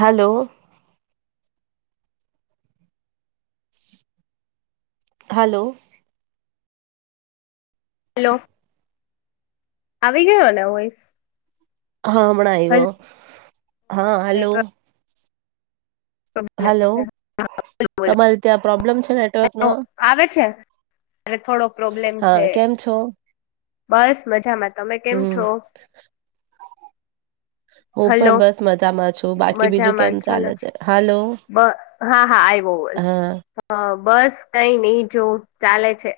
Hello hello hello આવી ગયોને voice? હહ હમણાં આઈવો. હહ હલો નેટવર્ક બોલો હલો બોલો તમારે ત્યાં પ્રોબ્લેમ છે હલો નેટવર્કનો આવે છે. એટલે થોડો પ્રોબ્લેમ હા છે. કેમ છો બસ મજામાં. તમે કેમ હમ છો? હું હલો પણ બસ મજામાં છું. બાકી બીજું કેમ મજામાં છો ચાલે ને છે? હાલ બ હા હા આયવો વોઈસ. હા હહ બસ કઈ નહી જોવ ચાલે છે.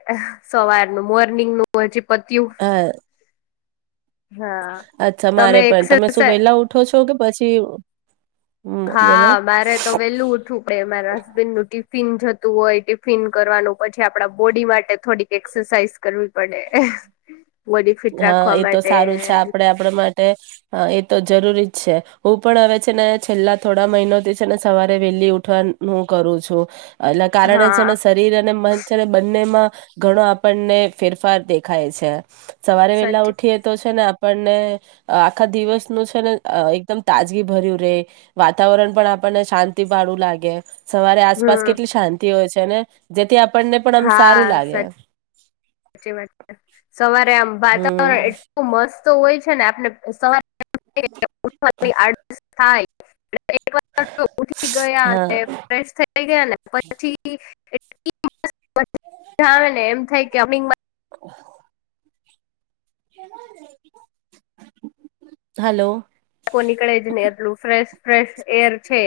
સવારનું મોર્નિંગનું હજી પત્યું હા હા અચ્છા મારે પન તમે શું વહેલા ઉઠો છો કે પછી હમ બોલો હા મારે તો વેલું ઉઠવું પડે મારા હસબેન્ડનું ટિફિન જ તું હોય, ટિફિન કરવાનું, પછી આપણા બોડી માટે થોડીક એક્સરસાઇઝ કરવી પડે. બોડી ફિટ હહ રાખવા એ તો માટે સારું છે આપડે આપણા માટે અ એતો જરૂરી જ છે. હું પણ હવે છે ને છેલ્લા થોડા મહિનોથી છે ને સવારે વેલી ઉઠવા હું કરું છું. એટલે કારણે છે ને હા શરીર અને મન છે ને બંનેમાં ઘણો આપણને ફેરફાર દેખાય છે. સવારે વેલા સાચી ઉઠીએ તો છે ને આપ પ આખા દિવસ નુ છે ને અ એકદમ તાજગી ભર્યું રે વાતાવરણ પણ આપણને શાંતિ પાળું લાગે સવારે આસપાસ હમ કેટલી શાંતિ હોય છે ને જેથી આપ આપને પણ આમ સારું લાગે સા વા સવારે આમ વાતાવરણ હમ એટલું મસ્ત તો હોય છે ને આપને સ આ થાય હ એક વાર ઉઠી ગયા હા અને ફ્રેશ થઈ ગયા ને પછી આવેને એમ થાય કમિંગમાં [inaudible] હલો નીકળે જ ને એટલું ફ્રેશ ફ્રેશ એર છે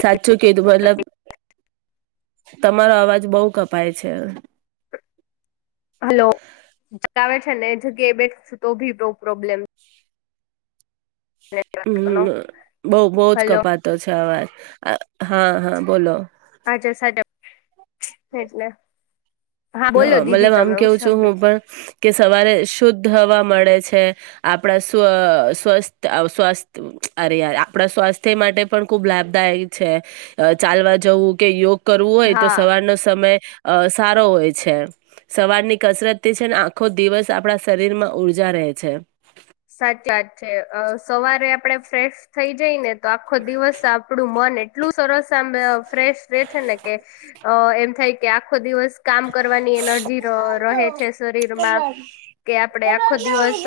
સાચું કીધું મતલબ તમારો અવાજ બહુ કપાય છે હલો ચલાવે છે ને એ જગ્યાએ બેઠું તો ભી પ્રોબ્લેમ હમ બઉ બહ જ હલો કપાતો છે આવાજ હા હા બોલો હચર સાચ એટલે બોલો હા દીદી મતલબ આમ તમે કેવું છું હું સાંભળીશ પણ કે સવારે શુદ્ધ હવા મળે છે આપણા સ્વથ સ્વસ્થ અરેય આપણા સ્વાસ્થ્ય માટે પણ ખુબ લાભદાયક છે ચાલવા જવું કે યોગ કરવું હોય તો હા સવારનો સમય અ સારો હોય સવાર ની કસરત તે છે ને આખો દિવસ આપણા શરીર માં ઉર્જા રહે છે સાચી વાત છે સવારે આપડે ફ્રેશ થઈ જાય ને તો આખો દિવસ આપડું મન એ એટલું સરસ સાંભળ ફ્રેશ રે છે ને કે અ એમ થાય કે આખો દિવસ કામ કરવાની એનર્જી રહે છે શરીરમાં કે આપડે આખો દિવસ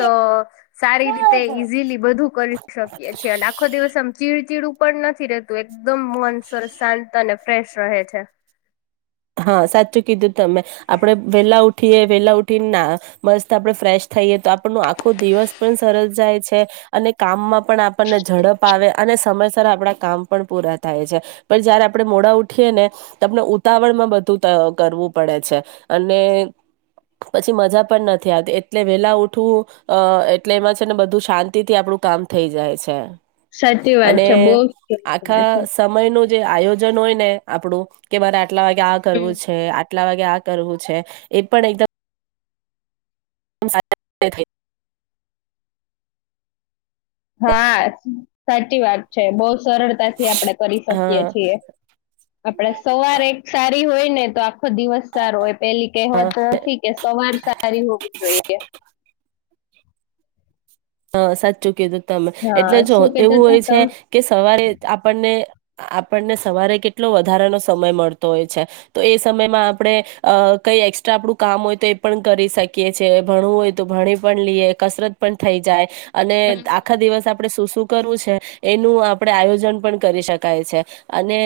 સારી રીતે ઈઝીલી બધું કરી શકીએ છીએ, અને આખો દિવસ આમ ચી ચીડું ઉપ નથી રહેતુંમ એકદમ મન સરસ શાંત અને ફ્રેશ રહે છે, હા સાચું કીધું તમે આપડે વેલા ઉઠીએ વેલા ઉઠીને ના મસ્ત આપડણે ફ્રેશ થઈએ, તો આપણનો આખો દિવસ પણ સરળ જાય છે, અને કામમાં પણ આપણને ઝડપ આવે અને સમજ આપણા કામ પણ પૂરા થાય છે, પણ જયારે આપણે મોડા ઉઠીએ ને આપને ઉતાવળ બધું કરવું પડે છે અને પછી મજા પણ નથી આવતી એટલે વેલા ઉઠવું અ એટલે એમાં છે, ને બધું શાંતિ થી આપડું કામ થઈ જાય છે. સાચી વાત અને છે બહ છે, આખા સમયનું આયોજન હોય ને આપડું કે મારે લાગ ક્યાં હમ કરવું છે, કેટલા વાગે આ કરવું છે, એ પણ એકદમ હ સા કર થ હા, સાચી વાત છે, બહ સરતાથી આપણે કરી હા શકીએ છીએ, આપ સવારે હોય ને તો આ આખો દિવસ સારો હો પેલી હા કહેવાત નથી, કે સવાર સારી હોવીું જોઈએ, હા સાચ ચુકી છે, તમે હા એટલે જો શું કહેતા એવું હોય હતા છે તમે કે સવારે આપણને આપણને સવારે કેટલો વધારાનો સમય મળતો હોય છે, તો એ સમયમાં આપણે અ કઈ એસ્ટ્રા આપણું કામ હોય તો એ પણ કરી શકીએ છીએ, ભણવું હોય તો ભણી પણ લઈએ કસરત પણ થઈ જાય અને આખા દિવસ આપ આપણે શું શું કરવું છે, એનું આપણે આયોજન પણ કરી શકાય છે, અને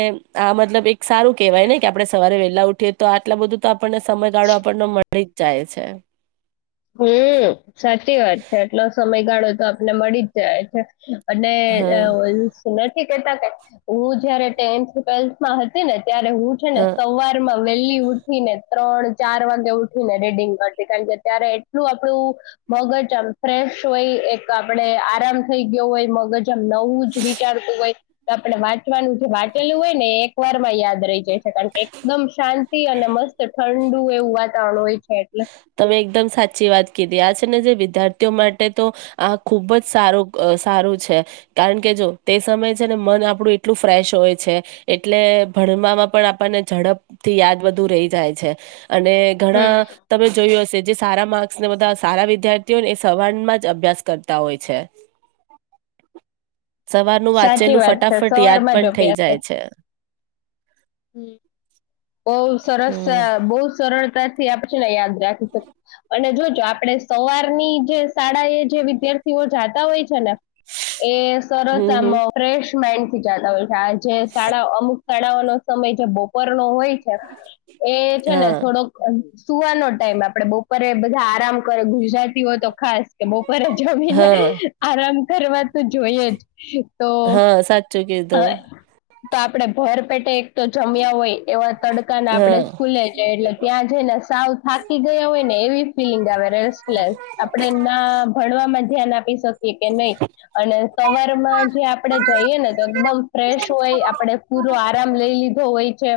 આ મતલબ એક સારું કેહેવાય ને કે આપણે સવારે વલી ઉઠી તો આટલા બધું તો આપણને સમયગાળો આપણને મળે ચઇ છે હમ સાચી વાત છે એટલો સમયગાળો તો આપને મળી જ જાય છે, અનેને હા તા હું જયારે ટેન્થ ટ્વેલ્થમાં હતી ને ત્યારે હું છે, ને હા સવાર માં વહેલી ઉઠીને ત્રણ ચાર વાગે ઉઠી ને રેડિંગ કરતી કારણ કે ત્યારે એટલું આપડું મગજ આમ ફ્રેશ હોય એક આપડ આરામ થઈ, ગયો હોય મગજ આમ નવું જ વિચારતું હોય તો આપણે વાત જે વાંચેલું હોય ને એક વાર માં યાદ રહી જાય છે કારણ કે એકદમ શાંતિ અને મસ્ત ઠંડુ એવું વાતાવરણ હોય છે એટલે તમે એકદમ સાચ ી વાત કી આ છેને જે વિદ્યાર્થીઓ માટે તો આ ખુબ જ સારું સારું છે કારણ કે જો તે સમયે છે ને મન આપણું એટલું ફ્રેશ હોય છે એટલે ભણવામાં પણ આપણને ઝડપ થી યાદ બધું રહી જાય છે અને હમ ઘણા જે સારા માર્ધા સારા વિદ્યાર્થીઓને સવારમાં જ અભ્યાસ કરતા હોય છે સવારનું સાચી વાંચેલું વાત છે ફટાફટ યાદ સવારમાં જ પણ થઇ અભ્યાસ કર જાય છે હમ બહ સરસ હમ બહુ સરળતા આપ છે ને યાદ રાખી શકીએ અને જોજ આપણે સવારની જે શાળા એ જે વિદ્યાર્થીઓ જાતા હોય છે ને એ સરસ હમ હમ આામો ફેશ હોય છે આ જે શાળા અમુક કડાવનું સમય જે બપોર નો હોય એ છે ને હા થોડોક સુવાનો ટાઈમ આપડે બપોરે બધા આરામ કરે ગુજરાતીઓ તો ખાસ કે બપોરે જમીને હા આરામ કરવા તો જોઈ જ તો હા સાચું કીધું તો આપડે ભર પેટે તો જમ્યા હોય એવા તડકા ના આપણે હા સ્કૂલે જ એટલે ત્યાં જઈને સાવ થાકી ગયા હોય ને એવી ફિલિંગ આવે રેસ્ટલેસ આપડે ના ભણવામાં ધ્યાન એ એ કે નહી અને સવાર માં જે આપડણે જઈએ ને તો એકદમ ફ્રેશ હોય આપણેે પૂરો આરામ લઈ લીધું ગોઈ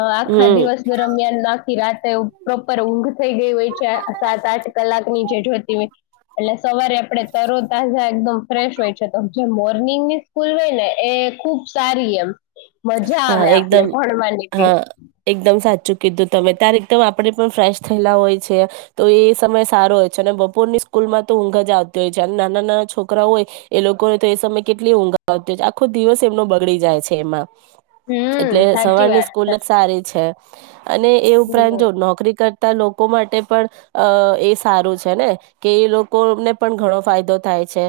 આખા હમ દિવસ દરમિયાન થી રાતે પ્રોપર ઊંઘ થઈ ગઈ હોય છે સાત આઠ કલાક ની જે જોતી હોય એટલે સવારે આપડણે તરો તજા એકદમ ફ્રેશ હોય છે તો જે મોર્નિંગની સ્કૂલ હોય ને એ ખુબ સારી એમ મજા આવ્યા એકમ હા એકદમ સાચ ચૂકીીધું તમે તાર એકદમ આપણે પણ ફ્રેશ થયેલા હોય છે તો એ સમય સારો હોય છે અને બપોરની સ્કૂલમાં તો ઊંઘ જ આવતી હોય છે અને નાના નાના છોકરા હોય એ લોકોને તો એ સમય કેટલી ઊંઘ આવતી હોય છે આખો દિવસ એમનો બગડી જાય છે એમાં એટલે હમ સાચી સવારની વાત સ્કૂલ છે જ સારી છે અને એ ઉપરાંત જો હમ નોકરી કર લોકો માટે પણ અ એ સારું છે ને કે એ લોકોને પણ ઘણો ફાયદો થાય છે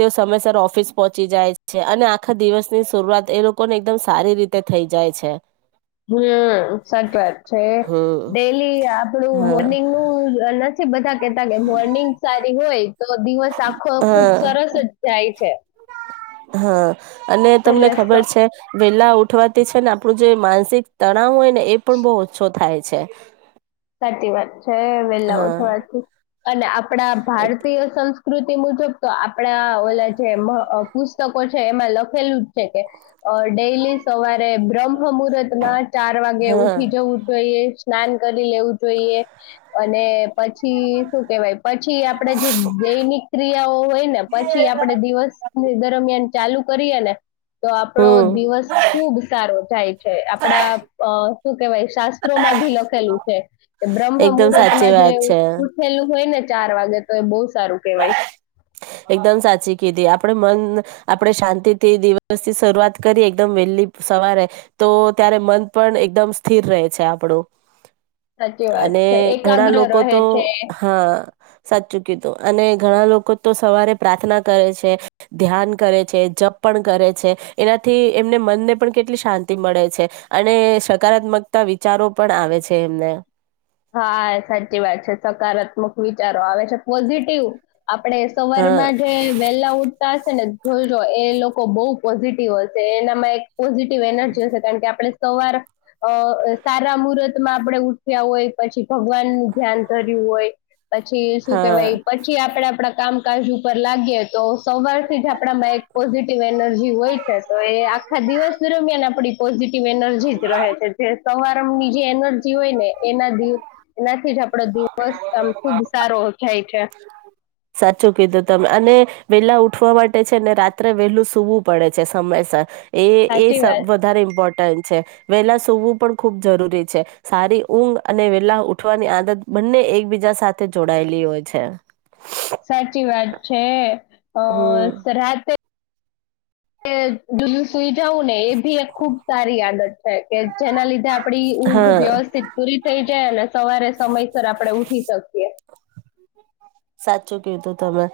તે સમયસર ઓફિસ પહોંચી જાય છે અને આખા દિવસની શરૂઆત એ લોકોને એકદમ સારી રીતે થઇ જાય છે હમ સાચી વાત છે હમ ડેલી આપણું હા મોર્નિંગ નું બધા કે મોર્નિંગ સારી હોય તો દિવસ આખો ખુબ હા સરસ જ જાય છે હા અને તમને એટલે સ- ખબર છે વેલા ઉઠવાતી છે ને આપણું જે માનસિક તણાવ હોય ને એ પણ બહુ ઓછો થાય છે સાચી વાત છે વેલા હા ઉઠવાથી અને આપડા ભારતીય સંસ્કૃતિ કૃતિ મુજબ તો આપડા ઓલા જે પુસ્તકો છે એમાં લખેલું જ છે કે ડેલી સવારે બ્ર્મ મુહૂર્ત માં ચાર વાગે હા ઉઠી જવું જોઈ [unintelligible] લેવું જોઈએ અને પછી શું કેહેવાય પછી આપણે જે દૈનિક ક્રિયાઓ હોય ને પછી આપડે દિવસ દરમિયાન ચાલુ કરીએ ને તો આપડો હમ દિવસ ખુબ સારો જાય છે આપડા અ શું કેવાય શાસ્ત્રોમાં ભી લખેલું છે બ્રહ્મ એકદમ મુહૂર્ત સાચી માં જે વાત છે ઉઠેલું હોય ને ચાર વાગે તો એ બહુ સારું કેવાય એકદમ સાચી કીધી આપણે મન આપણે શાંતિ થી દિવસથી શરૂઆત કરીએ એકદમ વહેલી સવારે તો ત્યારે મન પણ એકદમ સ્થિર રહે છે આપણું સાચી વાત અને છે ઘણા એકાગ્ર લોકો રહે તો છે હા સાચું કિધું અને ઘણા લોકો તો સવારે પ્રાર્થના કરે છે ધ્યાન કરે છે જપ પણ કરે છે એનાથી એમને મનને પણ કેટલી શાંતિ મળે છે અને સકારાત્મકતા વિચારો પણ આવે છે એમને હા સાચી વાત છે સકારાત્મક વિચારો આવે છે પોઝિટિવ આપડણે સવાર હા માં જે વેલા ઉઠતા હશે ને જોજો એ લોકો બહુ પોઝિટિવ હશે એનામાં એક પોઝિટિવ એનર્જી હશે કારણ કે આપણે સવાર અ સારા મુહૂર્ત માં આપણેે ઉઠ્યા હોય પછી ભગવાન ધ્યાન ધર્યું હોય પછી શું હા કેવાય પછી આપડે આપડા કામકાજ ઉપર લાગીએ તો સવારથી જ આપણામાં એક પોઝિટિવ એનર્જી હોય છે, તો એ આખા દિવસ દરમિયાન આપણી પોઝિટિવ એનર્જી જ રહે છે, જે તમાવારમ ની જે એનર્જી હોય ને એના [unintelligible] એનાથી જ આપડો દિવસ આમ ખુબ સારો થાય છે, સાચું કીધું તમે અને વેલા ઉઠવા માટે છે, ને રાત્રે વેલું સુૂવું પડે છે સમયસર એ એ સાચી સ વાત વધારે ઇમ્પોર્ટન્ટ છે, વેલા સવું પણ ખુબ જરૂરી છે સારી ઊંઘ અને વેલા ઉઠવાની આદત બંને એકબીજા સાથે જોડાયેલી હોય છે. સાચી વાત છે અ હમ સરહત દ સુઈ જવું ને એ બી એક ખુબ સારી આદત છે, કે જેના લીધે આપડી ઊંઘ હા વ્યવસ્થિત પૂરી થઈ. ને સવારે સમયસર આપડે ઉઠી શકીએ. સાચું કીધું તમે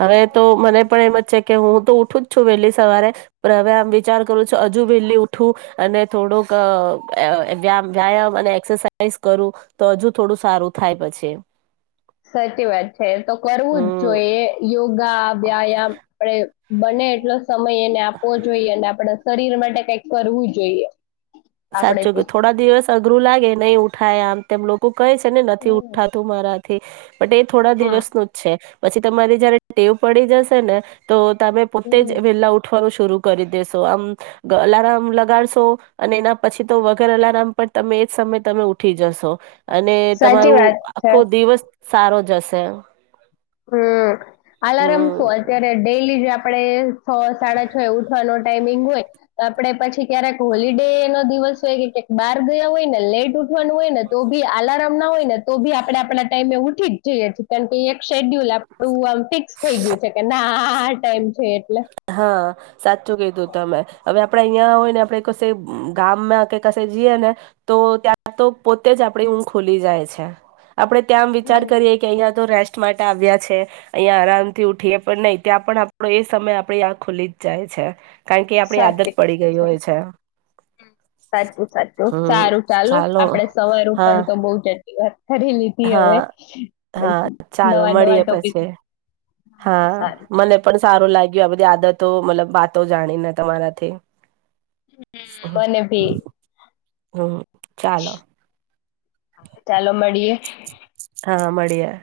હવે તો મને પણ એમ છે, કે હું તો ઉઠું જ છું વહેલી સવારે હવેમ વિચાર કરું છું, હજુ વહેલી ઉઠું અને થોડુંક વ વ્યાયામ અને એક્સરસાઇઝ કરું તો હજુ થોડું સારું થાય પછી, સાચી વાત છે, તો કરવું જ હમ જોઈએ યોગા વ્યાયામ આપડે બને એટલો સમય એને આપવો જોઈએ અને આપડે શરીર માટે કઈક કરવું જોઈએ, આપણે સાચું કે થોડા દિવસ અઘરું લાગે નહી, ઉ ઠાય આમતેમ લોકોગ કહે છે, ને નથી હમ ઉઠાતું મારા [unintelligible] બટ એ થોડા હા દિવસ નું જ છે, પછી તમારી જયારે ટેવ પડી જશે ને તો તમે પોતે હમ જ વેલા ઉઠવાનું શર કરી દેેશો આમ ગલારમ લગાડશો અને એના પછી તો વગર અલારમ પણ તમે એજ સમય તમે ઉઠી જશો અને સાચી તમારું વાત છે આખો દિવસ સારો જશે હમ્મ અલાર્મ હમ શું અત્યારે ડેલી જે આપણે છ સાડા છ એ ઉઠવાનો ટાઈમિંગ હોય તો આપડે પછી ક્યારેક હોલિડે નો દિવસ કે ક્યાંક બહાર ગયા હોય ને લેટ ઉઠવાનું હોય ને તો બી આલારમ ના હોય ને તો બી આપણે આપણા ટાઈમ ઉ ઠીક જી જ [unintelligible] શેડ્યુલ આપણુ આમ ફિક્સ થઈ ગયું છે કે ના આ ટાઈમ છે એટલે હા સાચું કીધું તમે હવે આપડે અહીંયા હોય ને આપડે કસે ગામમાં કે ક જઈએ ને તો ત્યાં તો પોતે જ આપણે ઊંઘ ખોલી જાય છે આપણે ત્યાંમ વિચાર હમ કરીએ કે અહિયાં રેસ્ટ માટે આવ્યા છે અહીયા આરામ થી ઉઠીએ પણ નહી ત્યાં પણ આપડો એ સમય આપડી આ ખુલી જ જાય છે કારણ કે આપડી આદત સાચી પડી ગઈ હોય છે સાચું સાચું સારું ચાલો આપડે સવાર ઉપર હા તો બઉ ચ વા કરી લીધી હવે હા હા ચાલો નવા નવા મળીએ ટોપિક પછી હા સારું મને પણ સારું લાગ્યું આ બધી આદતો મતલબ વાતો જાણીને તમારાથી મને ભી હા ચાલો ચાલો મળીએે હા મળ્યે